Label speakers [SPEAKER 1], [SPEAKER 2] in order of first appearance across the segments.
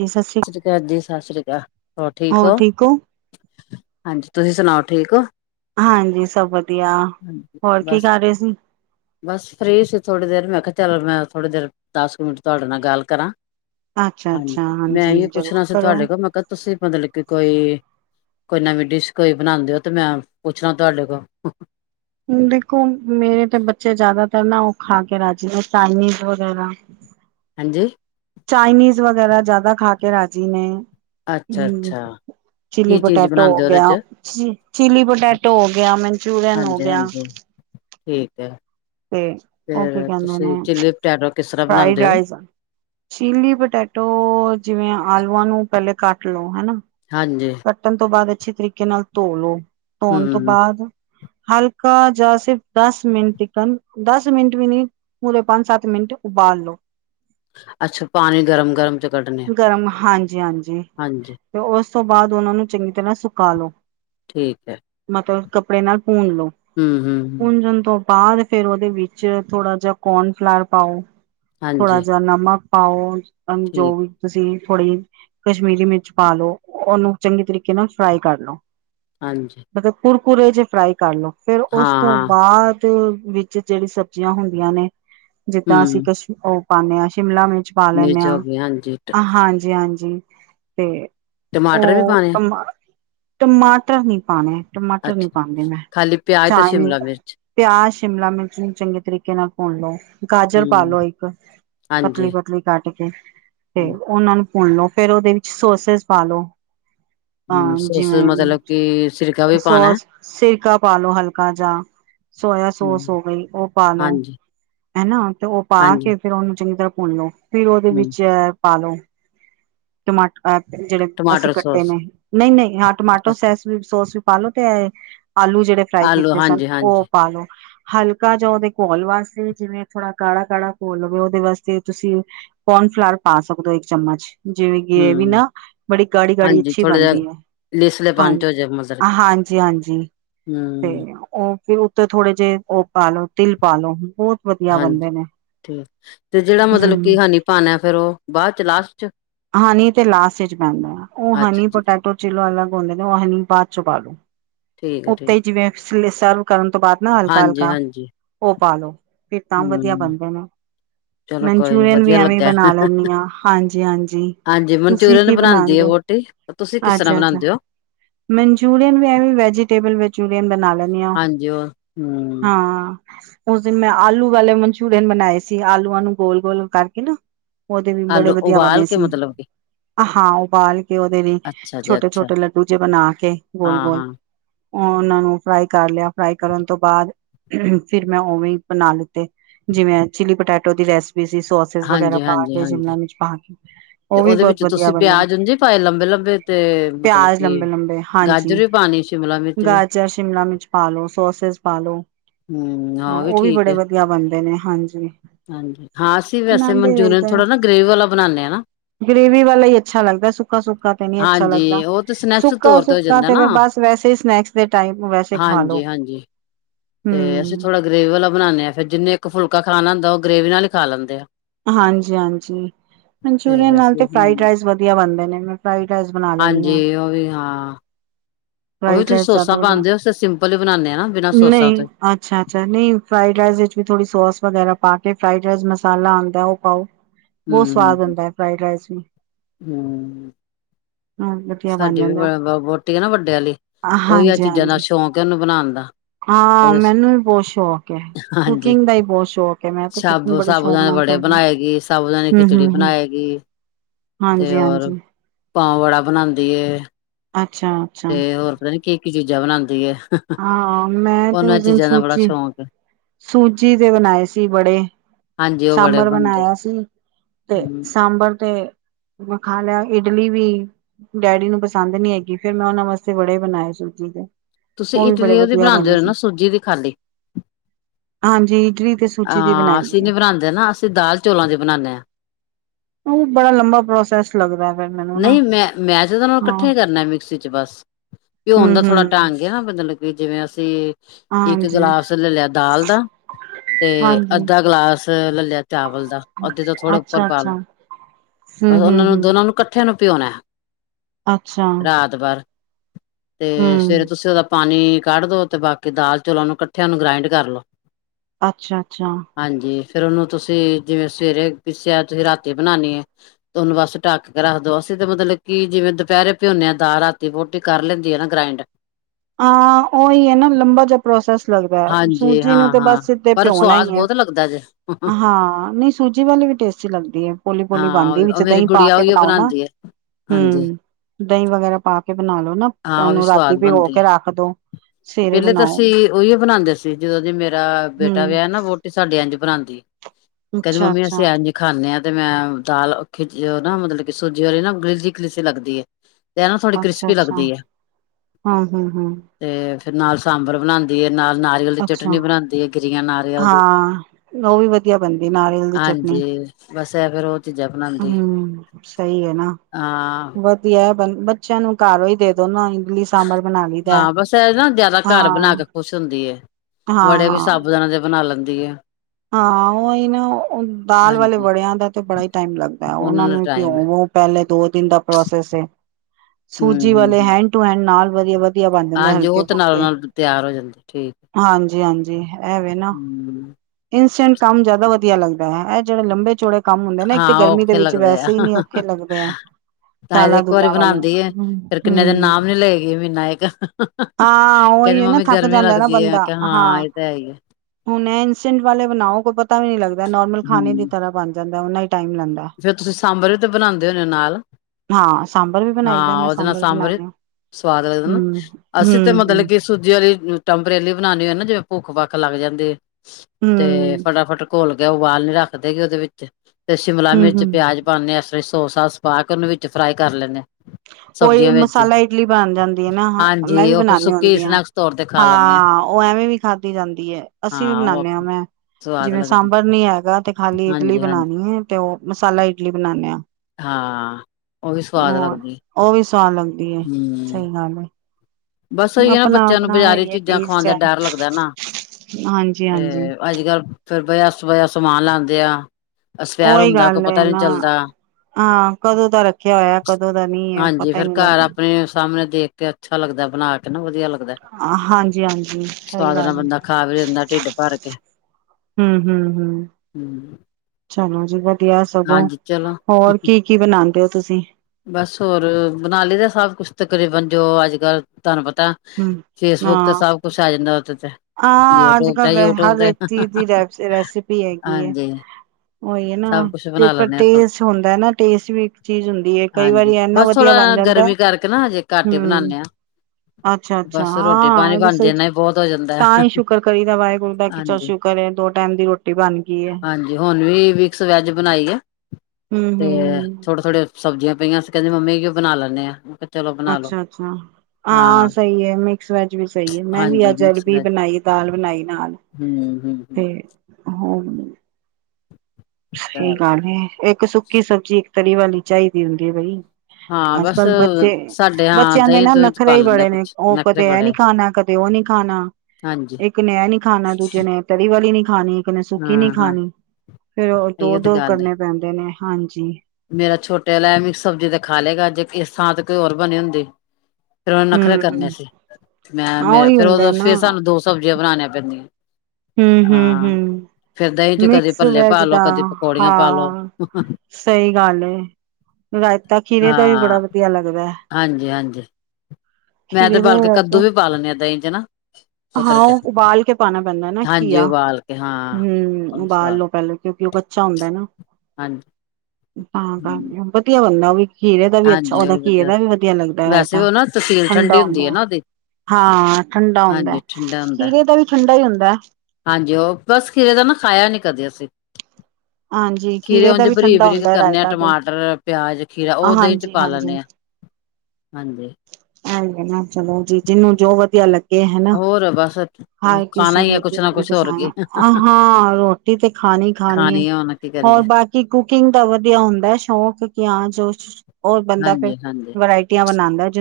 [SPEAKER 1] ਜੀ ਸਤਿ ਸ਼੍ਰੀ
[SPEAKER 2] ਸਸ ਰੀ ਕਾਲ ਜੀ, ਸਸ ਰੀ ਕਾਲ ਹੋਰ ਠੀਕ ਹੋ। ਹਾਂਜੀ ਤੁਸੀਂ ਸੁਣਾਓ ਠੀਕ ਹੋ।
[SPEAKER 1] ਹਾਂਜੀ ਸਭ ਵਧੀਆ,
[SPEAKER 2] ਹਾਂਜੀ
[SPEAKER 1] ਹੋਰ ਕੀ
[SPEAKER 2] ਬਸ
[SPEAKER 1] ਕਰ ਰਹੇ ਸੀ।
[SPEAKER 2] ਬਸ ਫ੍ਰੀ ਸੀ ਥੋੜ੍ਹੀ ਦੇਰ ਮੈਂ ਕਿਹਾ ਚਲ ਮੈਂ ਥੋੜ੍ਹੀ ਦੇਰ ਦਸ ਕ ਮਿੰਟ ਤੁਹਾਡੇ ਨਾਲ ਗੱਲ ਕਰਾਂ।
[SPEAKER 1] ਅੱਛਾ- ਅੱਛਾ, ਹਾਂਜੀ।
[SPEAKER 2] ਮੈਂ
[SPEAKER 1] ਜ਼ਰੂਰ
[SPEAKER 2] ਪੁੱਛਣਾ ਸੀ
[SPEAKER 1] ਕਰੋ
[SPEAKER 2] ਤੁਹਾਡੇ ਕੋਲ ਮੈਂ ਕਿਹਾ ਤੁਸੀਂ ਮਤਲਬ ਕਿ ਕੋਈ ਕੋਈ ਨਵੀਂ ਡਿਸ਼ ਕੋਈ ਬਣਾਉਂਦੇ ਹੋ ਤੇ ਮੈਂ ਪੁੱਛਾ ਤੁਹਾਡੇ ਕੋਲ
[SPEAKER 1] ਦੇਖੋ ਮੇਰੇ ਤੇ ਬੱਚੇ ਜਿਆਦਾਤਰ ਨਾ ੳ ਖਾ ਕੇ ਰਾਜੀਂ ਚਾਈਨੀਜ਼ ਵਗੈਰਾ।
[SPEAKER 2] ਹਾਂਜੀ
[SPEAKER 1] ਚਾਈਨੀਜ਼ ਵਗੈਰਾ ਜ਼ਿਆਦਾ ਖਾ ਕੇ ਰਾਜੀ ਨੇ।
[SPEAKER 2] ਅੱਛਾ
[SPEAKER 1] ਹਮ
[SPEAKER 2] ਅੱਛਾ ਕੀ
[SPEAKER 1] ਚੀਲੀ
[SPEAKER 2] ਚੀਜ਼
[SPEAKER 1] ਪਟੈਟੋ
[SPEAKER 2] ਬਣਾਉਂਦੇ
[SPEAKER 1] ਹੋ
[SPEAKER 2] ਉਹਦੇ
[SPEAKER 1] ਗਿਆ
[SPEAKER 2] ਚ
[SPEAKER 1] ਚੀਲੀ ਪੋਟੈਟੋ ਹੋ ਗਿਆ ਮਨਚੁਰੀਅਨ ਹੋ
[SPEAKER 2] ਹਾਂਜੀ
[SPEAKER 1] ਗਿਆ।
[SPEAKER 2] ਹਾਂਜੀ ਠੀਕ ਏ।
[SPEAKER 1] ਤੇ
[SPEAKER 2] ਫੇਰ ਤੁਸੀਂ ਚਿੱਲੀ ਪੋਟੈਟੋ
[SPEAKER 1] ਫਰਾਆਇਡ ਰਾਈਸ ਆ ਚੀਲੀ ਪਟੈਟੋ ਜਿਵੇਂ ਆਲੂਆਂ ਨੂੰ ਪਹਿਲੇ ਕੱਟ ਲੋਓ ਹਨਾ।
[SPEAKER 2] ਹਾਂਜੀ
[SPEAKER 1] ਕੱਟਣ ਤੋਂ ਬਾਅਦ ਅੱਛੇ ਤਰੀਕੇ ਨਾਲ ਧੋ ਲੋ। ਧੋਣ ਤੋਂ
[SPEAKER 2] ਹਮ
[SPEAKER 1] ਬਾਅਦ ਹਲਕਾ ਜਾਂ ਸਿਰਫ ਦਸ ਮਿੰਟ ਇੱਕ ਦਸ ਮਿੰਟ ਵੀ ਨਹੀਂ ਪੂਰੇ ਪੰਜ ਸੱਤ ਮਿੰਟ ਉਬਾਲ ਲੋ।
[SPEAKER 2] ਅੱਛਾ ਪਾਣੀ ਗਰਮ ਗਰਮ ਚ ਕੱਢਣੇ ਆ
[SPEAKER 1] ਗਰਮ ਹਾਂਜੀ ਹਾਂਜੀ ਤੇ
[SPEAKER 2] ਹਾਂਜੀ।
[SPEAKER 1] ਉਸ ਤੋਂ ਬਾਅਦ ਉਹਨਾਂ ਨੂੰ ਚੰਗੀ ਤਰ੍ਹਾਂ ਸੁਕਾ ਲੋੋ।
[SPEAKER 2] ਠੀਕ ਹੈ
[SPEAKER 1] ਕੱਪੜੇ ਨਾਲ ਪੁੰਝ ਲੋ
[SPEAKER 2] ਹਮ ਹਮ
[SPEAKER 1] ਪੂੰਝਣ ਤੋਂ ਬਾਅਦ ਫੇਿਰ ਉਹਦੇ ਵਿੱਚ ਥੋੜ੍ਹਾ ਜਿਹਾ ਕੋਰਨਫਲਾਰ ਪਾਓ। ਥੋੜਾ
[SPEAKER 2] ਹਾਂਜੀ
[SPEAKER 1] ਜਿਹਾ ਨਮਕ ਪਾਓ ਜੋ
[SPEAKER 2] ਠੀਕ
[SPEAKER 1] ਵੀ ਤੁਸੀਂ! [unintelligible] ਥੋੜ੍ਹੀ ਜਿਹੀ ਕਸ਼ਮੀਰੀ ਮਿਰਚ ਪਾ ਲੋੋ। ਉਹਨੂੰ ਚੰਗੇ ਤਰੀਕੇ ਨਾਲ ਫਰਾਈ ਕਰ ਲਓ।
[SPEAKER 2] ਹਾਂਜੀ
[SPEAKER 1] ਕੁਰਕੁਰੇ ਜਹੇ ਫਰਾਈ ਕਰ ਲੋ ਫਿਰ ਉਸ ਤੋਂ
[SPEAKER 2] ਹਾਂ-ਹਾਂ
[SPEAKER 1] ਬਾਅਦ ਵਿੱਚ ਜਿਹੜੀ ਸਬਜ਼ੀਆਂ ਹੁੰਦੀਆਂ ਨੇ। ਜਿੱਦਾਂ ਅਸੀਂ
[SPEAKER 2] ਹੂੰ
[SPEAKER 1] ਕ [unintelligible] ਸ਼ ਉਹ ਪਾਉਂਦੇ ਸ਼ਿਮਲਾ ਮਿਰਚ ਪਾ ਲੈਂਨੇ
[SPEAKER 2] ਮਿਰਚ ਹੋ ਗਈ ਹਾਂਜੀ ਟ
[SPEAKER 1] ਹਾਂ ਹਾਂਜੀ ਹਾਂਜੀ ਤੇ
[SPEAKER 2] ਟਮਾਟਰ ਵੀ
[SPEAKER 1] ਉਹ
[SPEAKER 2] ਪਾਣੇ ਆ।
[SPEAKER 1] ਟਮਾ ਟਮਾਟਰ ਨੀ ਪਾਣੇ ਟਮਾਟਰ ਨੀ
[SPEAKER 2] ਅੱਛਾ
[SPEAKER 1] ਪਾਉਂਦੀ ਮੈਂ
[SPEAKER 2] ਖਾਲੀ ਪਿਆਜ
[SPEAKER 1] ਚਾ
[SPEAKER 2] ਤੇ ਸ਼ਿਮਲਾ ਮਿਰਚ
[SPEAKER 1] ਪਿਆਜ ਸ਼ਿਮਲਾ ਮਿਰਚ ਨੂੰ ਚੰਗੇ ਤਰੀਕੇ ਨਾਲ ਘੋਲ ਲੋ ਗਾਜਰ
[SPEAKER 2] ਹੂੰ
[SPEAKER 1] ਪਾਲੋ ਇੱਕ
[SPEAKER 2] ਹਾਂਜੀ
[SPEAKER 1] ਪਤਲੀ ਪਤਲੀ ਕੱਟ ਕੇ ਤੇ
[SPEAKER 2] ਹੂੰ
[SPEAKER 1] ਉਹਨਾਂ ਨੂੰ ਭੂਣ ਲੋ ਫੇਰ ਉਹਦੇ ਵਿੱਚ ਸੋਸਿਸ ਪਾਲੋ
[SPEAKER 2] ਹੂੰ,
[SPEAKER 1] ਹਾਂ
[SPEAKER 2] ਸੋਸ ਮਤਲਬ ਕਿ ਸਿਰਕਾ
[SPEAKER 1] ਜਿਵੇਂ
[SPEAKER 2] ਵੀ ਪਾਣਾ
[SPEAKER 1] ਸੋਸ ਸਿਰਕਾ ਪਾ ਲੋ ਹਲਕਾ ਜਾ ਸੋਇਆ ਸੋਸ
[SPEAKER 2] ਹੂੰ
[SPEAKER 1] ਹੋ ਗਈ ਉਹ ਪਾ ਲੋ
[SPEAKER 2] ਹਾਂਜੀ
[SPEAKER 1] ਹਨਾ ਤੇ ਉਹ ਪਾ
[SPEAKER 2] ਹਾਂਜੀ
[SPEAKER 1] ਕੇ ਫੇਰ ਉਹਨੂੰ ਚੰਗੀ ਤਰ੍ਹਾਂ ਪੁੰਨ ਲਓ ਫਿਰ ਉਹਦੇ
[SPEAKER 2] ਹੂੰ
[SPEAKER 1] ਵਿੱਚ ਪਾਲੋ ਟਮਾਟੋ ਐਪ ਜਿਹੜੇ ਅਸੀਂ
[SPEAKER 2] ਟਮਾਟਰ
[SPEAKER 1] ਕੱਟੇ
[SPEAKER 2] ਸੋਸ
[SPEAKER 1] ਨੇ ਨਹੀਂ ਨਹੀਂ ਹਾਂ ਟਮਾਟਰੋ
[SPEAKER 2] ਅੱ
[SPEAKER 1] ਸੋਸ ਵੀ ਪਾਲੋ ਤੇ ਆਲੂ ਜਿਹੜੇ ਫਰਾਈ
[SPEAKER 2] ਆਲੂ
[SPEAKER 1] ਕੀਤੇ ਸਨ
[SPEAKER 2] ਹਾਂਜੀ-ਹਾਂਜੀ
[SPEAKER 1] ਉਹ ਪਾ ਲਓ ਹਲਕਾ ਜਾ ਉਹਦੇ ਘੋਲ ਵਾਸਤੇ ਜਿਵੇਂ ਥੋੜਾ ਕਾੜਾ ਕਾੜਾ ਘੋਲ ਹੋਵੇ ਉਹਦੇ ਵਾਸਤੇ ਤੁਸੀਂ ਕੋਰਨਫਲਾਵਰ ਪਾ ਸਕਦੇ ਹੋ ਇੱਕ ਚਮਚ ਜਿਵੇਂ ਕਿ ਵੀ
[SPEAKER 2] ਹੂੰ
[SPEAKER 1] ਨਾ ਬੜੀ ਗਾੜੀ ਗਾੜੀ
[SPEAKER 2] ਹਾਂਜੀ
[SPEAKER 1] ਅੱਛੀ
[SPEAKER 2] ਥੋੜਾ ਜਿਹਾ
[SPEAKER 1] ਬਣਦੀ ਹੈ
[SPEAKER 2] ਲੇਸਲੇ ਪਨ ਚ
[SPEAKER 1] ਹਾਂਜੀ
[SPEAKER 2] ਹੋ ਜਾ ਮਤਲਬ ਕਿ
[SPEAKER 1] ਹਾਂਜੀ ਹਾਂਜੀ ਤੇ
[SPEAKER 2] ਹੂੰ
[SPEAKER 1] ਉਹ ਫਿਰ ਥੋੜੇ ਜੇ ਉਹ ਪਾਲੋ ਤਿਲ ਪਾਲੋ ਉਹ
[SPEAKER 2] ਹਾਂਜੀ ਠੀਕ ਤੇ ਜਿਹੜਾ ਮਤਲਬ ਕਿ
[SPEAKER 1] ਹਮ
[SPEAKER 2] ਹਨੀ ਪਾਣਾ ਫਿਰ ਉਹ ਬਾਅਦ ਚ ਲਾਸਟ ਚ
[SPEAKER 1] ਹਨੀ ਤੇ ਲਾਸਟ ਚ ਪੈਂਦਾ ਆ ਉਹ
[SPEAKER 2] ਅੱਛਾ
[SPEAKER 1] ਹਨੀ
[SPEAKER 2] ਜੀ,
[SPEAKER 1] ਪੋਟੈਟੋ ਚਲੋ ਅਲੱਗ ਹੁੰਦੇ ਨੇ ਹਨੀ ਬਾਅਦ ਚੋ ਪਾਲੋ
[SPEAKER 2] ਠੀਕ ਆ
[SPEAKER 1] ਉੱਤੇ
[SPEAKER 2] ਠੀਕ
[SPEAKER 1] ਹੀ ਜਿਵੇਂ [unintelligible] ਸਰਵ ਕਰਨ ਬਾਅਦ ਨਾ ਹਲਕਾ ਹਲਕਾ
[SPEAKER 2] ਹਾਂਜੀ-ਹਾਂਜੀ
[SPEAKER 1] ਓ ਪਾਲੋ ਫਿਰ ਤਾਂ ਵਧੀਆ
[SPEAKER 2] ਹੂੰ
[SPEAKER 1] ਬਣਦੇ ਨੇ
[SPEAKER 2] ਚਲੋ ਕੋਈ ਨੀ
[SPEAKER 1] ਮਨਚੂਰੀਅਨ ਵੀ
[SPEAKER 2] ਵਧੀਆ
[SPEAKER 1] ਐਵੇਂ
[SPEAKER 2] ਲੱਗਿਆ
[SPEAKER 1] ਬਣਾ ਲੈਣੀ ਆ ਹਾਂਜੀ ਹਾਂਜੀ
[SPEAKER 2] ਹਾਂਜੀ
[SPEAKER 1] ਤੁਸੀਂ
[SPEAKER 2] ਮਨਚੂਰੀਅਨ
[SPEAKER 1] ਕੀ
[SPEAKER 2] ਬਣਾਉਂਦੀ ਹੈ
[SPEAKER 1] ਬਣਾਦੇ ਹੋ
[SPEAKER 2] ਵੋਟੀ ਤੁਸੀਂ ਕਿਸ ਤਰ੍ਹਾਂ
[SPEAKER 1] ਅੱਛਾ ਅੱਛਾ
[SPEAKER 2] ਬਣਾਉਂਦੇ ਹੋ
[SPEAKER 1] ਮਨਚੂਰੀਅਨ ਵੀ ਐਵੇਂ ਵੈਜੀਟੇਬਲ ਮਨਚੂਰੀਅਨ ਬਣਾ ਲੈਣੇ ਹੋ
[SPEAKER 2] ਹਾਂਜੀ ਉਹ ਹਮ
[SPEAKER 1] ਹਾਂ ਉਸ ਦਿਨ ਮੈਂ ਆਲੂ ਵਾਲੇ ਮਨਚੂਰੀਅਨ ਬਣਾਏ ਸੀ ਆਲੂਆਂ ਨੂੰ ਗੋਲ ਗੋਲ ਕਰਕੇ ਨਾ ਉਹਦੇ ਵੀ ਬੜੇ
[SPEAKER 2] ਆਲੂ
[SPEAKER 1] ਵਧੀਆ
[SPEAKER 2] ਉਬਾਲ
[SPEAKER 1] ਬਣੇ
[SPEAKER 2] ਕੇ
[SPEAKER 1] ਸੀ
[SPEAKER 2] ਮਤਲਬ ਕਿ
[SPEAKER 1] ਹਾਂ ਉਬਾਲ ਕੇ ਉਹਦੇ ਲਈ
[SPEAKER 2] ਅੱਛਾ ਜੀ
[SPEAKER 1] ਛੋਟੇ
[SPEAKER 2] ਅੱਛਾ
[SPEAKER 1] ਛੋਟੇ ਲੱਡੂ ਜੇ ਬਣਾ ਕੇ ਗੋਲ
[SPEAKER 2] ਹਾਂ
[SPEAKER 1] ਗੋਲ
[SPEAKER 2] ਹਾਂ
[SPEAKER 1] ਉਹ ਉਨ੍ਹਾਂ ਨੂੰ ਫਰਾਈ ਕਰ ਲਿਆ ਫਰਾਈ ਕਰਨ ਤੋਂ ਬਾਅਦ ਫਿਰ ਮੈਂ ਓਵੀ ਬਣਾ ਲੀਤੇ ਜਿਵੇਂ ਚਿਲੀ ਪਟੈਟੋ ਦੀ ਰੈਸਪੀ ਸੋਸਿਸ ਵਗੈਰਾ
[SPEAKER 2] ਹਾਂਜੀ
[SPEAKER 1] ਪਾ
[SPEAKER 2] ਹਾਂਜੀ
[SPEAKER 1] ਕੇ
[SPEAKER 2] ਹਾਂਜੀ
[SPEAKER 1] ਸਿਮਲਾਂ ਮਿਰਚ ਪਾ ਕੇ
[SPEAKER 2] ਤੇ
[SPEAKER 1] ਉਹ ਵੀ
[SPEAKER 2] ਉਹਦੇ
[SPEAKER 1] ਬਹੁਤ
[SPEAKER 2] ਵਿੱਚ
[SPEAKER 1] ਵਧੀਆ
[SPEAKER 2] ਤੁਸੀਂ
[SPEAKER 1] ਬਣੇ
[SPEAKER 2] ਪਿਆਜ ਉੰਝੇ ਪਾਏ ਲੰਬੇ ਲੰਬੇ ਤੇ ਮਤਲਬ
[SPEAKER 1] ਪਿਆਜ
[SPEAKER 2] ਕਿ
[SPEAKER 1] ਲੰਬੇ ਲੰਬੇ ਹਾਂਜੀ
[SPEAKER 2] ਗਾਜਰ ਵੀ ਪਾਣੀ ਸ਼ਿਮਲਾ ਮਿਰਚ ਵੀ
[SPEAKER 1] ਗਾਜਰ ਸ਼ਿਮਲਾ ਮਿਰਚ ਪਾ ਲੋ ਸੋਸਸ ਪਾਾਲੋ
[SPEAKER 2] ਹਮ ਹਾਂ
[SPEAKER 1] ਉਹ ਵੀ
[SPEAKER 2] ਠੀਕ
[SPEAKER 1] ਬੜੇ
[SPEAKER 2] ਹੈ
[SPEAKER 1] ਵਧੀਆ ਬਣ ਦੇ ਨੇ ਹਾਂਜੀ
[SPEAKER 2] ਹਾਂਜੀ, ਹਾਂ ਅਸੀਂ ਵੈਸੇ ਮਨਚੂਰੀਅਨ ਥੋੜਾ ਨਾ ਗ੍ਰੇਵੀ ਵਾਲਾ ਬਣਾ
[SPEAKER 1] ਗਰੇਵੀ ਵਾਲਾ ਹੀ ਅੱਛਾ ਲੱਗਦਾ ਸੁੱਕਾ -ਸੁੱਕ ਸੁੱਕਾ ਤੇ ਨਹੀਂ ਅੱਛਾ ਲੱਗਦਾ,
[SPEAKER 2] ਹਾਂਜੀ ਉਹ ਤੇ ਸਨੈਕਸ
[SPEAKER 1] ਸੁੱਕਾ-
[SPEAKER 2] ਤੌਰ ਹੋ
[SPEAKER 1] ਸੁੱਕਾ
[SPEAKER 2] ਜਾਂਦਾ
[SPEAKER 1] ਤੇ
[SPEAKER 2] ਨਾ
[SPEAKER 1] ਬਸ ਵੈਸੇ ਸਨੈਕਸ ਦੇ ਟਾਈਮ ਵੈਸੇ ਖਾ ਲਓ।
[SPEAKER 2] ਹਾਂਜੀ ਹਾਂਜੀ ਤੇ ਅਸੀਂ ਥੋੜਾ ਗੇ੍ਵੀ ਵਾਲਾ ਬਣਾਨਦੇ ਹਾਂ ਫਿਰ ਜਿੰਨੇ ਇੱਕ ਫੁਲਕਾ ਖਾਣਾ ਦਾ ਉਹ ਗ੍ਰੇਵੀ ਨਾਲ ਹੀ ਖਾ ਲੈਂਦੇ ਆ।
[SPEAKER 1] ਹਾਂਜੀ ਹਾਂਜੀ, ਮਨਚੂਰੀਅਨ ਨਾਲ
[SPEAKER 2] ਅਸੀਂ
[SPEAKER 1] ਤੇ
[SPEAKER 2] ਉਹ
[SPEAKER 1] ਫਰਾਈਡ
[SPEAKER 2] ਬਣਾਨੇ
[SPEAKER 1] ਰਾਈਸ ਵਧੀਆ ਬਣਦੇ ਨੇ ਮੈਂ ਫਰਾਈਡ ਰਾਈਸ ਬਣਾ ਦੇਣੀ
[SPEAKER 2] ਹਾਂਜੀ
[SPEAKER 1] ਆਂ।
[SPEAKER 2] ਉਹ ਵੀ ਹਾਂ ਉਹ ਵੀ
[SPEAKER 1] ਫਰਾਈਡ
[SPEAKER 2] ਤੁਸੀਂ
[SPEAKER 1] ਰਾਈਸ
[SPEAKER 2] ਸੋਸਾ
[SPEAKER 1] ਜੈਦਾ ਹੋਗੇਆ,
[SPEAKER 2] ਪਾਂਦੇ ਹੋ ਅਸੀਂ ਸਿੰਪਲ ਹੀ ਬਣਾਨੇ ਆ ਨਾ ਬਿਨਾਂ ਸੋਸਾ
[SPEAKER 1] ਨਹੀਂ
[SPEAKER 2] ਤੋਂ
[SPEAKER 1] ਅੱਛਾ ਅੱਛਾ ਨਹੀਂ ਫਰਾਈਡ ਰਾਈਸ ਵਿਚ ਵੀ ਥੋੜੀੋ ਸੋਸ ਵਗੈਰਾ ਪਾ ਕੇ ਫਰਾਈਡ ਰਾਈਸ ਮਸਾਲਾ ਆਂਦੈ, ਔ ਪਾਓ। ਬੌਤ ਸਵਾਦ
[SPEAKER 2] ਹੂੰ
[SPEAKER 1] ਬਣਦੈ ਫਰਾਈਡ ਰਾਈਸ ਵੀ।
[SPEAKER 2] ਹੂੰ।
[SPEAKER 1] ਹਾਂ ਵਧੀਆ ਬਣ
[SPEAKER 2] ਸਾਡੀ ਵੀ
[SPEAKER 1] ਜਾਂਦਾ
[SPEAKER 2] ਵ ਵੋਟੀ ਏ ਨਾ ਵੱਡੇ ਆਲੀ। ਉਹੀ ਆ
[SPEAKER 1] ਹਾਂਜੀ
[SPEAKER 2] ਚੀਜ਼ਾਂ ਦਾ
[SPEAKER 1] ਹਾਂਜੀ,
[SPEAKER 2] ਸ਼ੌਂਕ ਐ ਉਹਨੂੰ ਬਣਾਣ ਦਾ
[SPEAKER 1] ਹਾਂ
[SPEAKER 2] ਉਹਦੇ
[SPEAKER 1] ਮੈਨੂੰ ਵੀ ਬੌਤ ਸ਼ੌਕ ਹੈ
[SPEAKER 2] ਹਾਂਜੀ
[SPEAKER 1] ਕੁਕਿੰਗ ਦਾ ਈ ਬੌਤ ਸ਼ੌਕ ਹੈ ਮੈਂ ਤੇ ਕੁਕਿੰਗ
[SPEAKER 2] ਸਾਬੂ
[SPEAKER 1] ਬੜੇ
[SPEAKER 2] ਸਾਬੂ
[SPEAKER 1] ਸ਼ੌਕ
[SPEAKER 2] ਦਾਣੇ
[SPEAKER 1] ਨਾਲ
[SPEAKER 2] ਵੜੇ
[SPEAKER 1] ਕਰਦੀ
[SPEAKER 2] ਬਣਾਏ ਗੀ, ਸਾਬੂ ਦਾਣੀ
[SPEAKER 1] ਹਮ
[SPEAKER 2] ਖਿਚੜੀ
[SPEAKER 1] ਹਮ ਹਮ
[SPEAKER 2] ਬਣਾਏਗੀ ਤੇ
[SPEAKER 1] ਹਾਂਜੀ
[SPEAKER 2] ਹੋਰ
[SPEAKER 1] ਹਾਂਜੀ
[SPEAKER 2] ਪਾਔ ਵੜਾ ਬਣਾਂਦੀ ਏ।
[SPEAKER 1] ਅੱਛਾ ਅੱਛਾ।
[SPEAKER 2] ਤੇ ਹੋਰ ਪਤਾ ਨੀ ਕੀ ਕੀ ਚੀਜ਼ਾਂ ਬਣਾਂਦੀ ਏ।
[SPEAKER 1] ਹਾਂ, ਮੈਂ ਤੇ
[SPEAKER 2] ਉਹਨੂੰ ਇਹ
[SPEAKER 1] ਉਸ ਦਿਨ
[SPEAKER 2] ਚੀਜ਼ਾਂ ਦਾ ਬੜਾ
[SPEAKER 1] ਸੋਚੀ
[SPEAKER 2] ਸ਼ੌਂਕ ਐ
[SPEAKER 1] ਸੂਜੀ ਦੇ ਬਣਾਏ ਸੀ ਵੜੇ,
[SPEAKER 2] ਹਾਂਜੀ ਉਹ ਬੜੇ
[SPEAKER 1] ਸਾਂਬਰ
[SPEAKER 2] ਬਣਦੇ
[SPEAKER 1] ਬਣਾਇਆ ਸੀ ਤੇ
[SPEAKER 2] ਹੂੰ
[SPEAKER 1] ਸਾਂਬਰ ਤੇ ਅ ਮੈਂ ਖਾ ਲਿਆ ਇਡਲੀ ਵੀ ਡੈਡੀ ਨੂੰ ਪਸੰਦ ਨੀ ਹੈਗੀ ਫੇਰ ਮੈਂ ਔਨਾਂ ਵਾਸਤੇ ਵੜੇ ਬਣਾਏ ਸੂਜੀ ਦੇ।
[SPEAKER 2] ਤੁਸੀਂ
[SPEAKER 1] ਉਹ ਵੀ ਬੜੇ
[SPEAKER 2] ਇਟਲੀ ਔਦੀ
[SPEAKER 1] ਵਧੀਆ
[SPEAKER 2] ਬਣਾਂਦੇ
[SPEAKER 1] ਬਣੇ
[SPEAKER 2] ਏ
[SPEAKER 1] ਸੀ
[SPEAKER 2] ਨਾ ਸੂਜੀ ਦੀ ਖਾਲੀ।
[SPEAKER 1] ਹਾਂਜੀ ਇਡਲੀ ਤੇ ਸੂਜੀ ਦੀ
[SPEAKER 2] ਹਾਂ, ਅਸੀਂ
[SPEAKER 1] ਬਣਾਈ ਹੈ
[SPEAKER 2] ਨੀ ਬਣਾਂਦੇ ਨਾ ਅਸੀਂ ਦਾਲ ਚੌਲਾਂ ਦੀ ਬਣਾਂਦੇ ਆਂ।
[SPEAKER 1] ਔ ਵੀ ਬੜਾ ਲੰਬਾ ਪ੍ਰੋਸੈਸ ਲੱਗਦੈ ਫੇਰ ਮੈਨੂੰ ਨਾ,
[SPEAKER 2] ਨਹੀਂ ਮੈਂ ਮੈਂ ਤੇ ਨਾਲ
[SPEAKER 1] ਹਾ
[SPEAKER 2] ਇਕੱਠੇ ਕਰਨਾ ਮਿਕਸੀ ਚ ਬਸ
[SPEAKER 1] ਹੂੰ
[SPEAKER 2] ਭਿਉਣ ਦਾ ਥੋੜਾ
[SPEAKER 1] ਹੂੰ।
[SPEAKER 2] ਢੰਗ ਹੈ ਨਾ ਬਤਾ ਲੱਗੇ ਜਿਵੇਂ ਅਸੀਂ ਇੱਕ
[SPEAKER 1] ਹਾਂਜੀ
[SPEAKER 2] ਗਲਾਸ ਲੱਲ ਲਿਆ ਦਾਲ ਦਾ ਤੇ
[SPEAKER 1] ਹਾਂਜੀ
[SPEAKER 2] ਅੱਧਾ ਗਲਾਸ ਤ ਲੱਲ ਲਿਆ। ਚਾਵਲ ਦਾ ਅਦੇੇ ਤੋਂ ਥੋੜਾ ਉੱਪਰ
[SPEAKER 1] ਅੱਛਾ ਅੱਛਾ
[SPEAKER 2] ਪਾਲੋ ਬਸ
[SPEAKER 1] ਹਮ
[SPEAKER 2] ਔਨਾਂ
[SPEAKER 1] ਹਮ
[SPEAKER 2] ਨੂੰ
[SPEAKER 1] ਹਮ
[SPEAKER 2] ਦੋਨਾਂ ਨੂੰ ਕੱਠਿਆਂ ਨੂੰ ਪਿਔਣੈ।
[SPEAKER 1] ਅੱਛਾ। ਹੂੰ।
[SPEAKER 2] ਇੱਦਾ ਪਾਣੀ ਕੱਢ ਦੋ ਤੇ ਬਾਕੀ ਦਾਲ ਚੋਲਾਂ ਨੂੰ ਕੱਠਿਆਂ ਨੂੰ ਗ੍ਰਾਇੰਡ ਕਰ ਲੋ।
[SPEAKER 1] ਅੱਛਾ ਅੱਛਾ
[SPEAKER 2] ਫੇਰ ਉਹਨੂੰ ਤੁਸੀਂ ਜਿਵੇਂ ਸਵੇਰੇ ਪੀਸਿਆ ਤੁਸੀਂ ਰਾਤੀ ਬਣਾਉਣੀ ਹੈ ਤੇ ਉਹਨੂੰ ਬਸ ਢੱਕ ਕੇ ਰੱਖ ਦਿੋ ਅਸੀਂ ਤਾਂ ਮਤਲਬ ਕਿ ਜਿਵੇਂ ਦੁਪਹਿਰੇ ਪਿਉਂਦੇ ਹਾਂ ਦਾਲ ਰਾਤੀ ਵੋਟੀ ਕਰ ਲੈਂਦੀ ਆ ਨਾ ਗ੍ਰਾਇੰਡ
[SPEAKER 1] ਹਾਂ ਉਹੀ ਹੈ ਨਾ ਲੰਬਾ ਜਿਹਾ ਪ੍ਰੋਸੈਸ ਲੱਗਦਾ
[SPEAKER 2] ਹਾਂਜੀ
[SPEAKER 1] ਸੂਜੀ ਨੂੰ
[SPEAKER 2] ਹਾਂ
[SPEAKER 1] ਤੇ
[SPEAKER 2] ਹਾਂ
[SPEAKER 1] ਬਸ ਏਧ
[SPEAKER 2] ਪਰ
[SPEAKER 1] ਭਿਉਣਾ
[SPEAKER 2] ਸਵਾਦ
[SPEAKER 1] ਹੀ ਹੈ
[SPEAKER 2] ਬਹੁਤ ਲੱਗਦਾ ਜੇ
[SPEAKER 1] ਹਾਂ ਨਹੀਂ ਸੂਜੀ ਵਾਲੀ ਵੀ ਟੇਸਟੀ ਲੱਗਦੀ ਹੈ ਪੋਲੀ ਪੋਲੀ
[SPEAKER 2] ਹਾਂ
[SPEAKER 1] ਬਣਦੀ
[SPEAKER 2] ਉਹ
[SPEAKER 1] ਵਿੱਚ
[SPEAKER 2] ਮੇਰੀ
[SPEAKER 1] ਦਹੀਂ ਪਾ
[SPEAKER 2] ਗੁੜੀਆ
[SPEAKER 1] ਕੇ
[SPEAKER 2] ਉਹੀ
[SPEAKER 1] ਬਣਾਓ ਨਾ
[SPEAKER 2] ਬਣਾਉਂਦੀ ਹੈ ਹਾਂਜੀ
[SPEAKER 1] ਹੂੰ ਦਹੀਂ ਵਗੈਰਾ ਪਾ ਕੇ ਬਣਾ ਲੋ ਨਾ
[SPEAKER 2] ਹਾਂ ਉਹ ਵੀ
[SPEAKER 1] ਉਹਨੂੰ ਰਾਤੀ
[SPEAKER 2] ਸਵਾਦ
[SPEAKER 1] ਭਿਓ
[SPEAKER 2] ਬਣਦੀ ਪਹਿਲੇ ਤਾਂ ਅਸੀਂ ਉਹੀ ਬਣਾਉਂਦੇ ਸੀ ਜਦੋਂ ਦੀ ਮੇਰਾ ਬੇਟਾ
[SPEAKER 1] ਹਮ
[SPEAKER 2] ਵਿਆਹ ਨਾ ਵੋਟੀ ਸਾਡੇ ਇੰਜ ਬਣਾਉਂਦੀ। ਕਹਿੰਦੇ
[SPEAKER 1] ਅੱਛਾ
[SPEAKER 2] ਮੰਮੀ ਅਸੀਂ
[SPEAKER 1] ਅੱਛਾ
[SPEAKER 2] ਐੰਝ ਖਾਂਦੇ ਹਾਂ। ਤੇ ਮੈਂ ਦਾਲ ਖਿੱਚ ਨਾ ਮਤਲਬ ਕਿ ਸੂਜੀ ਵਾਲੀ ਨਾ ਗਿਲਜੀ ਖਲਸੀ ਲੱਗਦੀ ਹੈ। ਤੇ ਨਾ ਥੋੜ੍ਹੀ ਕ੍ਰਿਸਪੀ ਲੱਗਦੀ ਹੈ।
[SPEAKER 1] ਹੂੰ ਹੂੰ
[SPEAKER 2] ਤੇ ਫਿਰ ਨਾਲ ਸਾਂਬਰ ਬਣਾਉਂਦੀ ਹੈ। ਨਾਲ ਨਾਰੀਅਲ ਦੀ
[SPEAKER 1] ਅੱਛਾ
[SPEAKER 2] ਚਟਨੀ ਬਣਾਉਂਦੀ ਹੈ ਗਿਰੀਆਂ ਨਾਰੀਅਲ ਦੀ
[SPEAKER 1] ਹਾਂ ਉਹ ਵੀ ਵਧੀਆ ਬਣਦੀ ਨਾਰੀਅਲ ਦੀ
[SPEAKER 2] ਹਾਂਜੀ
[SPEAKER 1] ਚਟਨੀ
[SPEAKER 2] ਬਸ ਇਹ ਫੇਰ ਉਹ ਚੀਜ਼ਾਂ ਬਣਾਉਂਦੀ
[SPEAKER 1] ਹੂੰ ਸਹੀ ਹੈ ਨਾ
[SPEAKER 2] ਹਾਂ
[SPEAKER 1] ਵਧੀਆ ਬਣ ਬੱਚਿਆਂ ਨੂੰ ਘਰ ਹੀ ਦੇ ਦੋ ਨਾ ਸਾਂਬਰ ਬਣਾ ਲਈ ਦਾ
[SPEAKER 2] ਹਾਂ ਬਸ ਇਹ ਨਾ ਜਿਆਦਾ ਘਰ ਬਣਾ
[SPEAKER 1] ਹਾਂ
[SPEAKER 2] ਕੇ ਖੁਸ਼ ਹੁੰਦੀ
[SPEAKER 1] ਹਾਂ
[SPEAKER 2] ਵੜੇ ਵੀ
[SPEAKER 1] ਹਾਂ
[SPEAKER 2] ਸਾਬੂਦਾਣੇ ਦੇ ਬਣਾ ਲੈਂਦੀ ਐ ਦੀ ਐ।
[SPEAKER 1] ਹਾਂ ਉਹ ਹੀ ਨਾ ਦਾਲ ਵਾਲੇ
[SPEAKER 2] ਹਾਂਜੀ
[SPEAKER 1] ਵੜਿਆਂ ਦਾ ਤੇ ਬੜਾ ਹੀ ਟਾਈਮ ਲੱਗਦਾ ਉਹਨਾਂ ਨੂੰ ਵੀ ਭਿਓ ਉਹ ਪਹਿਲੇ ਦੋ ਦਿਨ ਦਾ ਪ੍ਰੋਸੈਸ
[SPEAKER 2] ਹਮ
[SPEAKER 1] ਸੂਜੀ
[SPEAKER 2] ਹਮ
[SPEAKER 1] ਵਾਲੇ
[SPEAKER 2] ਹਮ
[SPEAKER 1] ਹੈਂਡ ਟੂ ਹੈਂਡ ਨਾਲ ਵਧੀਆ ਵਧੀਆ ਬਣ ਦਿੰਦੇ
[SPEAKER 2] ਹਾਂਜੀ ਉਹ
[SPEAKER 1] ਹਲਕੇ
[SPEAKER 2] ਤੇ ਨਾਲੋਂ
[SPEAKER 1] ਫੁਲਕੇ,
[SPEAKER 2] ਨਾਲ ਤਿਆਰ ਹੋ ਜਾਂਦੀ ਠੀਕ
[SPEAKER 1] ਹਾਂਜੀ ਹਾਂਜੀ ਇਹਵੇ ਨਾ
[SPEAKER 2] ਹਮ
[SPEAKER 1] ਇਟੈਂਟ ਕੰਮ ਜ਼ਿਆਦਾ ਵਧੀਆ ਲੱਗਦਾ ਹੈ ਇਹ ਜਿਹੜੇ ਲੰਬੇ ਚੋੜੇ
[SPEAKER 2] ਹਾਂ ਉਹ ਔਖੇ ਲੱਗਦੇ ਆ
[SPEAKER 1] ਔਖੇ ਲੱਗਦੇ ਹੈ
[SPEAKER 2] ਤਾਂ ਇਹ ਤੇ
[SPEAKER 1] ਦਾਲਾਂ
[SPEAKER 2] ਇੱਕ ਵਾਰੀ
[SPEAKER 1] ਦੂਲਾਂ ਵਾਲੇ
[SPEAKER 2] ਬਣਾਉਂਦੀ ਆ ਫੇਰ ਕਿੰਨੇ ਦਿਨ ਨਾਮ
[SPEAKER 1] ਹੂੰ
[SPEAKER 2] ਨੀ ਲਏਗੀ ਈ ਮਹੀਨਾ ਇੱਕ
[SPEAKER 1] ਹਾਂ
[SPEAKER 2] ਕਹਿੰਦੀ
[SPEAKER 1] ਉਹੀ ਹੈ ਨਾ
[SPEAKER 2] ਮੰਮੀ
[SPEAKER 1] ਥੱਕ
[SPEAKER 2] ਗਰਮੀ
[SPEAKER 1] ਜਾਂਦਾ ਨਾ
[SPEAKER 2] ਲੱਗਦੀ ਆ
[SPEAKER 1] ਬੰਦਾ
[SPEAKER 2] ਹਾਂ ਇਹ ਤਾਂ ਹੈਈ ਆ।
[SPEAKER 1] ਹੁਣ ਇਹ ਇੰਸਟੈਂਟ ਵਾਲੇ ਬਣਾਓ ਕੋਈ ਪਤਾ ਵੀ ਨੀ ਲੱਗਦਾ। ਨੋਰਮਲ ਖਾਣੇ ਦੀ ਤਰ੍ਹਾਂ ਬਣ ਜਾਂਦੀ [inaudible]
[SPEAKER 2] ਫੇਰ ਤੁਸੀਂ ਸਾਂਬਰ ਵੀ ਤੇ ਬਣਾਉਦੇ ਹੋਦੇ ਹੋ ਨਾਲ
[SPEAKER 1] ਹਾਂ ਸਾਂਬਰ ਵੀ ਬਣਾਈ ਦਾ
[SPEAKER 2] ਹਾਂ
[SPEAKER 1] ਮੈਂ
[SPEAKER 2] ਉਹਦੇ ਨਾਲ ਸਾਂਬਰ ਵੀ
[SPEAKER 1] ਬਣਾਣੀ ਆ
[SPEAKER 2] ਸਵਾਦ ਲੱਗਦਾ ਨਾ
[SPEAKER 1] ਹੂੰ
[SPEAKER 2] ਅਸੀਂ
[SPEAKER 1] ਹੂੰ
[SPEAKER 2] ਤਾਂ ਮਤਲਬ
[SPEAKER 1] ਹੂੰ
[SPEAKER 2] ਕਿ ਸੂਜੀ ਵਾਲੀ ਟੰਪਰੀ ਵਾਲੀ ਬਣਾਉਣੀ ਹੋ ਨਾ ਜਿਵੇ ਭੁੱਖ ਭਖ ਲੱਗ ਜਾਂਦੇ ਤੇ
[SPEAKER 1] ਹੂੰ
[SPEAKER 2] ਫਟਾਫਟ ਘੋਲ ਕੇ ਉਬਾਲ ਨੀ ਰੱਖਦੇ ਗ ਉਹਦੇ ਵਿੱਚ ਤੇ ਸ਼ਿਮਲਾ
[SPEAKER 1] ਹੂੰ
[SPEAKER 2] ਮਿਰਚ
[SPEAKER 1] ਹੂੰ।
[SPEAKER 2] ਪਿਆਜ ਪਾਣੇ ਆ। ਸੌ ਸਾਸ ਪਾ ਕੇ ਉਹਨੂੰ ਵਿੱਚ ਫਰਾਈ ਕਰ ਲੈਂਦੇ ਹਾਂ।
[SPEAKER 1] ਕੋਈ
[SPEAKER 2] ਸਬਜ਼ੀਆਂ ਵਿੱਚ ਹੀ।
[SPEAKER 1] ਮਸਾਲਾ ਇਡਲੀ ਬਣ ਜਾਂਦੀ ਹੈ ਨਾ ਮੈਂ
[SPEAKER 2] ਹਾਂਜੀ
[SPEAKER 1] ਵੀ
[SPEAKER 2] ਉਹ ਫਿਰ
[SPEAKER 1] ਬਣਾਉਂਦੀ
[SPEAKER 2] ਸੁੱਕੀ
[SPEAKER 1] ਹੁੰਦੀ ਹਾਂ
[SPEAKER 2] ਸਨੈਕਸ ਤੌਰ ਤੇ ਖਾ ਲੈਂਦੇ ਆ
[SPEAKER 1] ਹਾਂ ਉਹ ਐਵੇਂ ਵੀ ਖਾਧੀ ਜਾਂਦੀ ਹੈ ਅਸੀਂ ਵੀ
[SPEAKER 2] ਹਾਂ ਉਹ
[SPEAKER 1] ਬਣਾਦੇ ਹ ਮੈਂ
[SPEAKER 2] ਸਵਾਦ
[SPEAKER 1] ਜਿਵੇਂ
[SPEAKER 2] ਲੱਗਦੀ
[SPEAKER 1] ਸਾਂਬਰ ਨੀ ਹੈਗਾ ਤੇ ਖਾਲੀ ਇਡਲੀ
[SPEAKER 2] ਹਾਂਜੀ ਹਾਂਜੀ
[SPEAKER 1] ਬਣਾਉਣੀ ਹੈ। ਤੇ ਉਹ ਮਸਾਲਾ ਇਡਲੀ ਬਣਾਉਣੇ [inaudible]
[SPEAKER 2] ਹਾਂ ਉਹ ਵੀ ਸਵਾਦ ਲੱਗਦੀ।
[SPEAKER 1] ਉਹ ਵੀ ਸਵਾਦ ਲ ਐਵੀ ਸਹੀ
[SPEAKER 2] ਹਮ
[SPEAKER 1] ਗੱਲ ਏ
[SPEAKER 2] ਬਸ ਉਹੀ ਹੈ ਨਾ ਬੱਚਿਆਂ ਨੂੰ ਬਜ਼ਾਰੀ
[SPEAKER 1] ਇਹ
[SPEAKER 2] ਚੀਜ਼ਾਂ ਖਵਾਉਣ
[SPEAKER 1] ਟੇਸਟ
[SPEAKER 2] ਦਾ
[SPEAKER 1] ਹੈ
[SPEAKER 2] ਡਰ ਲੱਗਦਾ ਨਾ,
[SPEAKER 1] ਹਾਂਜੀ
[SPEAKER 2] ਤੇ
[SPEAKER 1] ਹਾਂਜੀ
[SPEAKER 2] ਅੱਜ ਕੱਲ੍ਹ ਫੇਰ ਬਆ ਸਵਾ ਬਿਆ ਸਮਾਨ ਲਾਉਦੇ ਆ। ਅਸਵੈਰ
[SPEAKER 1] ਉਓਹੀ
[SPEAKER 2] ਹੁੰਦਾ
[SPEAKER 1] ਗੱਲ
[SPEAKER 2] ਕੋਈ ਪਤਾ ਨੀ
[SPEAKER 1] ਨਾ
[SPEAKER 2] ਚੱਲਦਾ
[SPEAKER 1] ਹਾਂ ਕਦੋਂ ਦਾ ਰੱਖਿਆ ਹੋਇਆ ਕਦੋਂ ਦਾ ਨਹੀਂ ਹੈ,
[SPEAKER 2] ਹਾਂਜੀ
[SPEAKER 1] ਪਤਾ ਹੀ
[SPEAKER 2] ਫੇਰ
[SPEAKER 1] ਨਹੀਂ
[SPEAKER 2] ਘਰ
[SPEAKER 1] ਲੱਗਦਾ।
[SPEAKER 2] ਆਪਣੇ ਸਾਹਮਣੇ ਦੇਖ ਕੇ ਅੱਛਾ ਲੱਗਦਾ। ਬਣਾ ਕੇ ਨਾ ਵਧੀਆ ਲੱਗਦਾ
[SPEAKER 1] ਹਾਂਜੀ, ਹਾਂਜੀ ਸਹੀ
[SPEAKER 2] ਸਵਾਦ ਨਾਲ
[SPEAKER 1] ਗੱਲ ਹੈ,
[SPEAKER 2] ਬੰਦਾ ਖਾ ਵੀ ਲੈਂਦਾ ਢਿੱਡ ਭਰ ਕੇ
[SPEAKER 1] ਹਮ, ਹਮ, ਹਮ
[SPEAKER 2] ਹਮ
[SPEAKER 1] ਚਲੋ ਜੀ ਵਧੀਆ ਸਗੋਂ
[SPEAKER 2] ਹਾਂਜੀ ਚਲੋ
[SPEAKER 1] ਹੋਰ ਕੀ, ਕੀ ਬਣਾਉਂਦੇ ਹੋ ਤੁਸੀਂ
[SPEAKER 2] ਬਸ ਹੋਰ ਬਣਾ ਲਈ ਦਾ ਸਭ ਕੁਛ ਤਕਰੀਬਨ ਜੋ ਅੱਜ ਕੱਲ੍ਹ ਤੁਹਾਨੂੰ ਪਤਾ
[SPEAKER 1] ਹੂੰ
[SPEAKER 2] ਫੇਸਬੁੱਕ ਤੇ
[SPEAKER 1] ਹਾਂ
[SPEAKER 2] ਸਭ ਕੁਛ ਆ ਜਾਂਦਾ। ਉਥੇ ਤੇ
[SPEAKER 1] ਹਾਂ ਅੱਜ
[SPEAKER 2] ਯੂਟਿਊਬ ਤੇ
[SPEAKER 1] ਕੱਲ
[SPEAKER 2] ਯੂਟਿਊਬ
[SPEAKER 1] ਹਰ
[SPEAKER 2] ਤੇ
[SPEAKER 1] ਇੱਕ ਚੀਜ਼ ਦੀ ਰ ਰੈਸਪੀ ਹੈਗੀ ਹੈ,
[SPEAKER 2] ਹਾਂਜੀ
[SPEAKER 1] ਉਹੀ ਹੈ ਨਾ
[SPEAKER 2] ਸਭ ਕੁਛ
[SPEAKER 1] ਤੇ
[SPEAKER 2] ਬਣਾ
[SPEAKER 1] ਪਰ
[SPEAKER 2] ਲੈਂਦੇ ਆ ਥੋੜਾ
[SPEAKER 1] ਟੈਸਟ ਹੁੰਦਾ ਨਾ ਟੇਸਟ ਵੀ ਇੱਕ ਚੀਜ਼ ਹੁੰਦੀ ਹੈ, ਕਈ
[SPEAKER 2] ਹਾਂਜੀ
[SPEAKER 1] ਵਾਰੀ ਇਨਾ
[SPEAKER 2] ਬਸ
[SPEAKER 1] ਵਧੀਆ ਬਣ
[SPEAKER 2] ਥੋੜਾ
[SPEAKER 1] ਜਾਂਦਾ
[SPEAKER 2] ਗਰਮੀ ਕਰਕੇ ਨਾ ਹਜੇ ਘੱਟ ਹੀ
[SPEAKER 1] ਹਮ
[SPEAKER 2] ਬਣਾਉਦੇ ਆ
[SPEAKER 1] ਅੱਛਾ, ਅੱਛਾ
[SPEAKER 2] ਬਸ ਰੋਟੀ ਪਾਣੀ
[SPEAKER 1] ਹਾਂ ਇਹਾ
[SPEAKER 2] ਬਣ ਜੇ
[SPEAKER 1] ਸਹੀ
[SPEAKER 2] ਇਨਾ ਹੀ ਬਹੁਤ ਹੋ ਜਾਂਦਾ ਹਾਂਜੀ,
[SPEAKER 1] ਸ਼ੁਕਰ ਏ ਦੋ ਟਾਈਮ ਦੀ ਰੋਟੀ ਬਣ ਗਈ ਏ।
[SPEAKER 2] ਹਾਂਜੀ ਹੁਣ ਵੀ ਮਿਕਸ ਵੈਜ ਬਣਾਈ ਆ ਤੇ
[SPEAKER 1] ਹੂੰ-ਹੂੰ
[SPEAKER 2] ਥੋੜੇ, ਥੋੜੇ ਸਬਜ਼ੀਆਂ ਪਈਆਂ ਅਸੀਂ ਕਹਿੰਦੇ ਮੰਮੀ ਉਹ ਬਣਾ ਲੈਂਦੇ ਆ ਚਲੋ ਬਣਾ ਲੋ
[SPEAKER 1] ਅੱਛਾ, ਅੱਛਾ ਹਾਂ ਸਹੀ ਹੈ, ਮਿਕਸ ਵੈਜ ਵੀ ਸਹੀ ਹੈ ਮੈਂ ਵੀ
[SPEAKER 2] ਹਾਂਜੀ
[SPEAKER 1] ਆਜ
[SPEAKER 2] ਮਿਕਸ
[SPEAKER 1] ਅਰਬੀ ਬਣਾਈ ਦਾਲ ਬਣਾਈ ਨਾਲ।
[SPEAKER 2] ਇ ਹਮ
[SPEAKER 1] ਤੇ
[SPEAKER 2] ਹਮ
[SPEAKER 1] ਹੋਰ ਸਹੀ ਗੱਲ ਹੈ, ਇੱਕ ਸੁੱਕੀ ਸਬਜ਼ੀ ਤਰੀ ਵਾਲੀ ਚਾਹੀਦੀ ਹੁੰਦੀ ਹੈ ਬਈ
[SPEAKER 2] ਹਾਂ
[SPEAKER 1] ਅੱਜ
[SPEAKER 2] ਬਸ
[SPEAKER 1] ਕੱਲ ਬੱਚੇ
[SPEAKER 2] ਸਾਡੇ ਹਾਂ
[SPEAKER 1] ਬੱਚਿਆਂ ਦੇ
[SPEAKER 2] ਦਹੀਂ
[SPEAKER 1] ਨਾ
[SPEAKER 2] ਦੁਹੀਂ ਚ ਪਾ
[SPEAKER 1] ਨਖਰੇ ਹੀ
[SPEAKER 2] ਲੈਂਦੇ
[SPEAKER 1] ਬੜੇ ਨੇ
[SPEAKER 2] ਕੁਛ
[SPEAKER 1] ਉਹ
[SPEAKER 2] ਨਖਰੇ
[SPEAKER 1] ਕਦੇ ਇਹ
[SPEAKER 2] ਬੜੇ
[SPEAKER 1] ਨੀ ਖਾਣਾ ਕਦੇ ਉਹ ਨੀ ਖਾਣਾ
[SPEAKER 2] ਹਾਂਜੀ
[SPEAKER 1] ਇੱਕ ਨੇ ਇਹ ਨੀ ਖਾਣਾ ਦੂਜੇ ਨੇ ਤਰੀ ਵਾਲੀ ਨੀ ਖਾਣੇ ਏਨੇ ਸੁੱਕੀ ਨਹੀ
[SPEAKER 2] ਹਾਂ ਹਾਂ
[SPEAKER 1] ਖਾਣੀ ਫੇਰ ਉਹ ਦੋ,
[SPEAKER 2] ਇਹੀਓ ਤੇ
[SPEAKER 1] ਦੋ
[SPEAKER 2] ਗੱਲ ਹੈ
[SPEAKER 1] ਕਰਨੇ ਪੈਂਦੇ ਨੇ ਹਾਂਜੀ।
[SPEAKER 2] ਮੇਰਾ ਛੋਟੇ ਵਾਲਾ ਏ ਮੀਕਸ ਸਬਜ਼ੀ ਤੇ ਖਾ ਲਗਾ ਅ ਜੇ ਕਿਸ ਥਹਾ ਕੋ ਹੋਰ ਬਣੇ ਹੁੰਦੀ। ਫੇਰ ਉਹਹਨੇ ਨਖਰੇ
[SPEAKER 1] ਹਮ
[SPEAKER 2] ਕਰਨੇ
[SPEAKER 1] ਹਮ
[SPEAKER 2] ਸੀ, ਮੈਂ
[SPEAKER 1] ਹਾਂ
[SPEAKER 2] ਮੇ
[SPEAKER 1] ਉਹੀ
[SPEAKER 2] ਫਿਰ
[SPEAKER 1] ਹੁੰਦਾ
[SPEAKER 2] ਉਹ
[SPEAKER 1] ਨਾ
[SPEAKER 2] ਫੇਿਰ ਸਾਨੂੰ ਦੋ ਸਬਜ਼ੀਆਂ ਬਣਾਉਣੀਆਂ ਪੈਂਦੀਆਂ।
[SPEAKER 1] ਹਮ ਹਮ
[SPEAKER 2] ਹਾਂ
[SPEAKER 1] ਹਮ
[SPEAKER 2] ਫਿਰ ਦਹੀਂ ਚ ਕਦੇ
[SPEAKER 1] ਮਿਕਸ
[SPEAKER 2] ਭੱਲੇ ਪਾ
[SPEAKER 1] ਵੈਜ
[SPEAKER 2] ਲਓ
[SPEAKER 1] ਦਾ
[SPEAKER 2] ਕਦੇ ਪਕੌੜੀਆਂ ਪਾ ਲਓ।
[SPEAKER 1] ਹਾਂ ਸਹੀ ਗੱਲ ਏ ਰਾਇਤਾ ਖੀਰੇ ਦਾ ਵੀ
[SPEAKER 2] ਹਾਂ
[SPEAKER 1] ਬੜਾ ਵਧੀਆ ਲੱਗਦਾ ਏ
[SPEAKER 2] ਹਾਂਜੀ, ਹਾਂਜੀ ਮੈਂ ਤੇ
[SPEAKER 1] ਖੀਰੇ ਦਾ
[SPEAKER 2] ਬਾਲ ਕੇ ਕੱਦੂ
[SPEAKER 1] ਰਾਇਤਾ
[SPEAKER 2] ਵੀ ਪਾਲ ਲੈਂੇ ਹ ਦਾਂ ਹੀ [inaudible]
[SPEAKER 1] ਹਾਂ ਉਹ ਉਬਾਲ ਕੇ ਪਉਣਾ ਪੈਂਦਾ ਹੈ ਨਾ
[SPEAKER 2] ਹਾਂਜੀ
[SPEAKER 1] ਕੀਆ
[SPEAKER 2] ਉਬਾਲ ਕੇ ਹਾਂ
[SPEAKER 1] ਹਮ
[SPEAKER 2] ਉਹ ਵੀ
[SPEAKER 1] ਉਬਾਲ
[SPEAKER 2] ਸਵਾਦ
[SPEAKER 1] ਲੋ ਪਹਿਲਾਂ ਕਿਉਂਕਿ ਉਹ [inaudible]
[SPEAKER 2] ਹਾਂਜੀ
[SPEAKER 1] ਹਾਂ ਗ
[SPEAKER 2] ਹੂੰ,
[SPEAKER 1] ਵਧੀਆ ਬੰਦਾ ਖੀਰੇ ਦਾ ਵੀ ਅੱਛਾ ਉਹਦਾ ਘੀਰੇ ਦਾ ਵੀ ਵਧੀਆ ਲੱਗਦਾਏ
[SPEAKER 2] ਵੈਸੇ
[SPEAKER 1] ਤਾਂ
[SPEAKER 2] ਉਹ ਨਾ ਤਸੀਲ
[SPEAKER 1] ਠੰਡਾ
[SPEAKER 2] ਠੰਡੀ ਹੁੰਦੀ
[SPEAKER 1] ਹੁੰਦਾ
[SPEAKER 2] ਹੈ ਨਾ
[SPEAKER 1] ਹਾਂ ਠੰਡਾ ਹੁੰਦਾ
[SPEAKER 2] ਚਠਿੰਡ ਹੁੰਦਾ
[SPEAKER 1] ਖੀਰੇ ਦਾ ਵੀ ਠੰਡਾ ਹੀ ਹੁੰਦਾ
[SPEAKER 2] ਹਾਂਜੀ ਉਹ ਬਸ ਖੀਰੇ ਦਾ ਨਾ ਖਾਇਆ ਨੀ ਕਦੇ ਅਸੀਂ
[SPEAKER 1] ਹਾਂਜੀ
[SPEAKER 2] ਖੀਰੇ
[SPEAKER 1] ਦਾ
[SPEAKER 2] ਉਝ
[SPEAKER 1] ਵੀ
[SPEAKER 2] ਬਰੀਕ
[SPEAKER 1] ਠੰਡਾ
[SPEAKER 2] ਬਰੀਕ
[SPEAKER 1] ਹੁੰਦਾ ਹੈ
[SPEAKER 2] ਕਰਨੇ ਆ
[SPEAKER 1] ਰਾਇਤਾ ਤੇ
[SPEAKER 2] ਟਮਾਟਰ ਪਿਆਜ ਖੀਰਾ ਉਹ ਦਹੀਂ ਚ
[SPEAKER 1] ਹਾਂਜੀ
[SPEAKER 2] ਪਾ
[SPEAKER 1] ਹਾਂਜੀ
[SPEAKER 2] ਲੈਂਦੇ ਹਾਂ ਹਾਂਜੀ
[SPEAKER 1] ਹਾਂ ਨਾ ਚਲੋ ਜੀ ਜਿਹਨੂੰ ਜੋ ਵਧੀਆ ਲੱਗੇ ਹਨਾ
[SPEAKER 2] ਹੋਰ ਬਸ
[SPEAKER 1] ਹਰ
[SPEAKER 2] ਖਾਣਾ
[SPEAKER 1] ਕਿਸੇ
[SPEAKER 2] ਹੀ ਹੈ
[SPEAKER 1] ਦੇ
[SPEAKER 2] ਕੁਛ ਨਾ ਕੁਛ
[SPEAKER 1] ਕਿਸ
[SPEAKER 2] ਹੋਰ ਕੀ
[SPEAKER 1] ਹਾਂ ਰੋਟੀ ਤੇ ਖਾਣੀ ਖਾਣੀ ਹੈ
[SPEAKER 2] ਆ ਹੁਣ ਕੀ
[SPEAKER 1] ਹੋਰ
[SPEAKER 2] ਕਰੀਏ
[SPEAKER 1] ਬਾਕੀ ਕੁਕਿੰਗ ਦਾ ਵਧੀਆ ਹੁੰਦਾ ਸ਼ੌਕ ਕਿ ਹਾਂ ਜੋ ਹੋਰ ਬੰਦਾ ਫਿਰ
[SPEAKER 2] ਹਾਂਜੀ ਹਾਂਜੀ
[SPEAKER 1] ਵਰਾਇਟੀਆਂ ਬਣਾਉਂਦਾ [inaudible]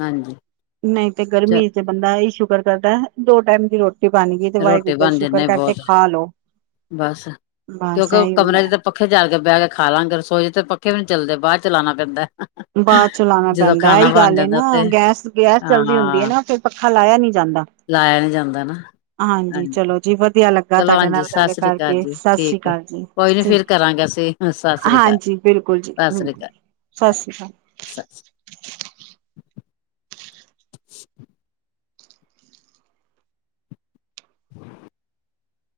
[SPEAKER 2] ਹਾਂਜੀ
[SPEAKER 1] ਨਹੀਂ ਤੇ ਗਰਮੀ
[SPEAKER 2] ਚ
[SPEAKER 1] ਤੇ ਬੰਦਾ ਆਈ ਸ਼ੱਕ ਕਰਦਾ ਦੋ ਟਾਈਮ ਦੀ ਰੋਟੀ ਬਣ ਗਈ ਤੇ
[SPEAKER 2] ਰੋਟੀ
[SPEAKER 1] ਵਾਹਿਗੁਰੂ ਦਾ
[SPEAKER 2] ਬਣ
[SPEAKER 1] ਸ਼ੁਕਰ
[SPEAKER 2] ਜਾਂੇ
[SPEAKER 1] ਕਰਕੇ
[SPEAKER 2] ਬਹੁਤ
[SPEAKER 1] ਖਾ ਲਓ
[SPEAKER 2] ਬਸ
[SPEAKER 1] ਬਸ
[SPEAKER 2] ਕਿਉਂਕਿ
[SPEAKER 1] ਇਹੀ
[SPEAKER 2] ਕਮਰ
[SPEAKER 1] ਹੁੰਦਾ
[SPEAKER 2] ਚ ਤਾਂ ਪੱਖੇ ਜਾਲ ਕੇ ਬਹਿ ਕੇ ਖਾ ਲਾਂਗੇ ਰਸੋਏ ਤੇ ਪੱਖੇ ਵੀ ਨੀ ਚੱਲਦੇ ਬਾਹਰ ਚਲਾਉਣਾ ਪੈਂਦਾ
[SPEAKER 1] ਬਾਅਦ ਚਲਾਾਉਣਾ
[SPEAKER 2] ਜਦੋਂ
[SPEAKER 1] ਪੈਂਦਾ
[SPEAKER 2] ਖਾਣਾ
[SPEAKER 1] ਇਹੀ
[SPEAKER 2] ਬਣ
[SPEAKER 1] ਗੱਲ
[SPEAKER 2] ਜਾਂਦਾ
[SPEAKER 1] ਨਾ
[SPEAKER 2] ਤੇ
[SPEAKER 1] ਗੈਸ ਗੈਸ ਚੱਲਦੀ ਹੁੰਦੀ ਹੈ
[SPEAKER 2] ਹਾਂ
[SPEAKER 1] ਨਾ ਫਿਰ ਪ ਖ ਲਾਇਆ ਨੀ ਜਾਂਦਾ
[SPEAKER 2] ਲਾਇਆ ਵੀ [inaudible]
[SPEAKER 1] ਹਾਂਜੀ ਚਲੋ ਜੀ ਵਧੀਆ ਲੱਗਾ
[SPEAKER 2] ਚਲੋ
[SPEAKER 1] ਤੁਹਾਡੇ
[SPEAKER 2] ਹਾਂਜੀ
[SPEAKER 1] ਨਾਲ
[SPEAKER 2] ਸਤਿ
[SPEAKER 1] ਗੱਲ
[SPEAKER 2] ਸ੍ਰੀ ਅਕਾਲ
[SPEAKER 1] ਕਰਕੇ
[SPEAKER 2] ਜੀ
[SPEAKER 1] ਸਤਿ ਸ੍ਰੀ
[SPEAKER 2] ਠੀਕ ਹੈ।
[SPEAKER 1] ਅਕਾਲ ਜੀ
[SPEAKER 2] ਕੋਈ ਨੀ
[SPEAKER 1] ੀ
[SPEAKER 2] ਫਿਰ ਕਰਾਂਗੇ ਅਸੀਂ ਸਤਿ ਸ੍ਰੀ ਅਕਾਲ
[SPEAKER 1] ਹਾਂਜੀ ਬਿਲਕੁਲ ਜੀ
[SPEAKER 2] ਸਤਿ ਸ੍ਰੀ
[SPEAKER 1] ਬਿਲਕੁਲ
[SPEAKER 2] ਅਕਾਲ।
[SPEAKER 1] ਸਤਿ ਸ੍ਰੀ
[SPEAKER 2] ਸਤਿ
[SPEAKER 1] ਅਕਾਲ
[SPEAKER 2] [inaudible]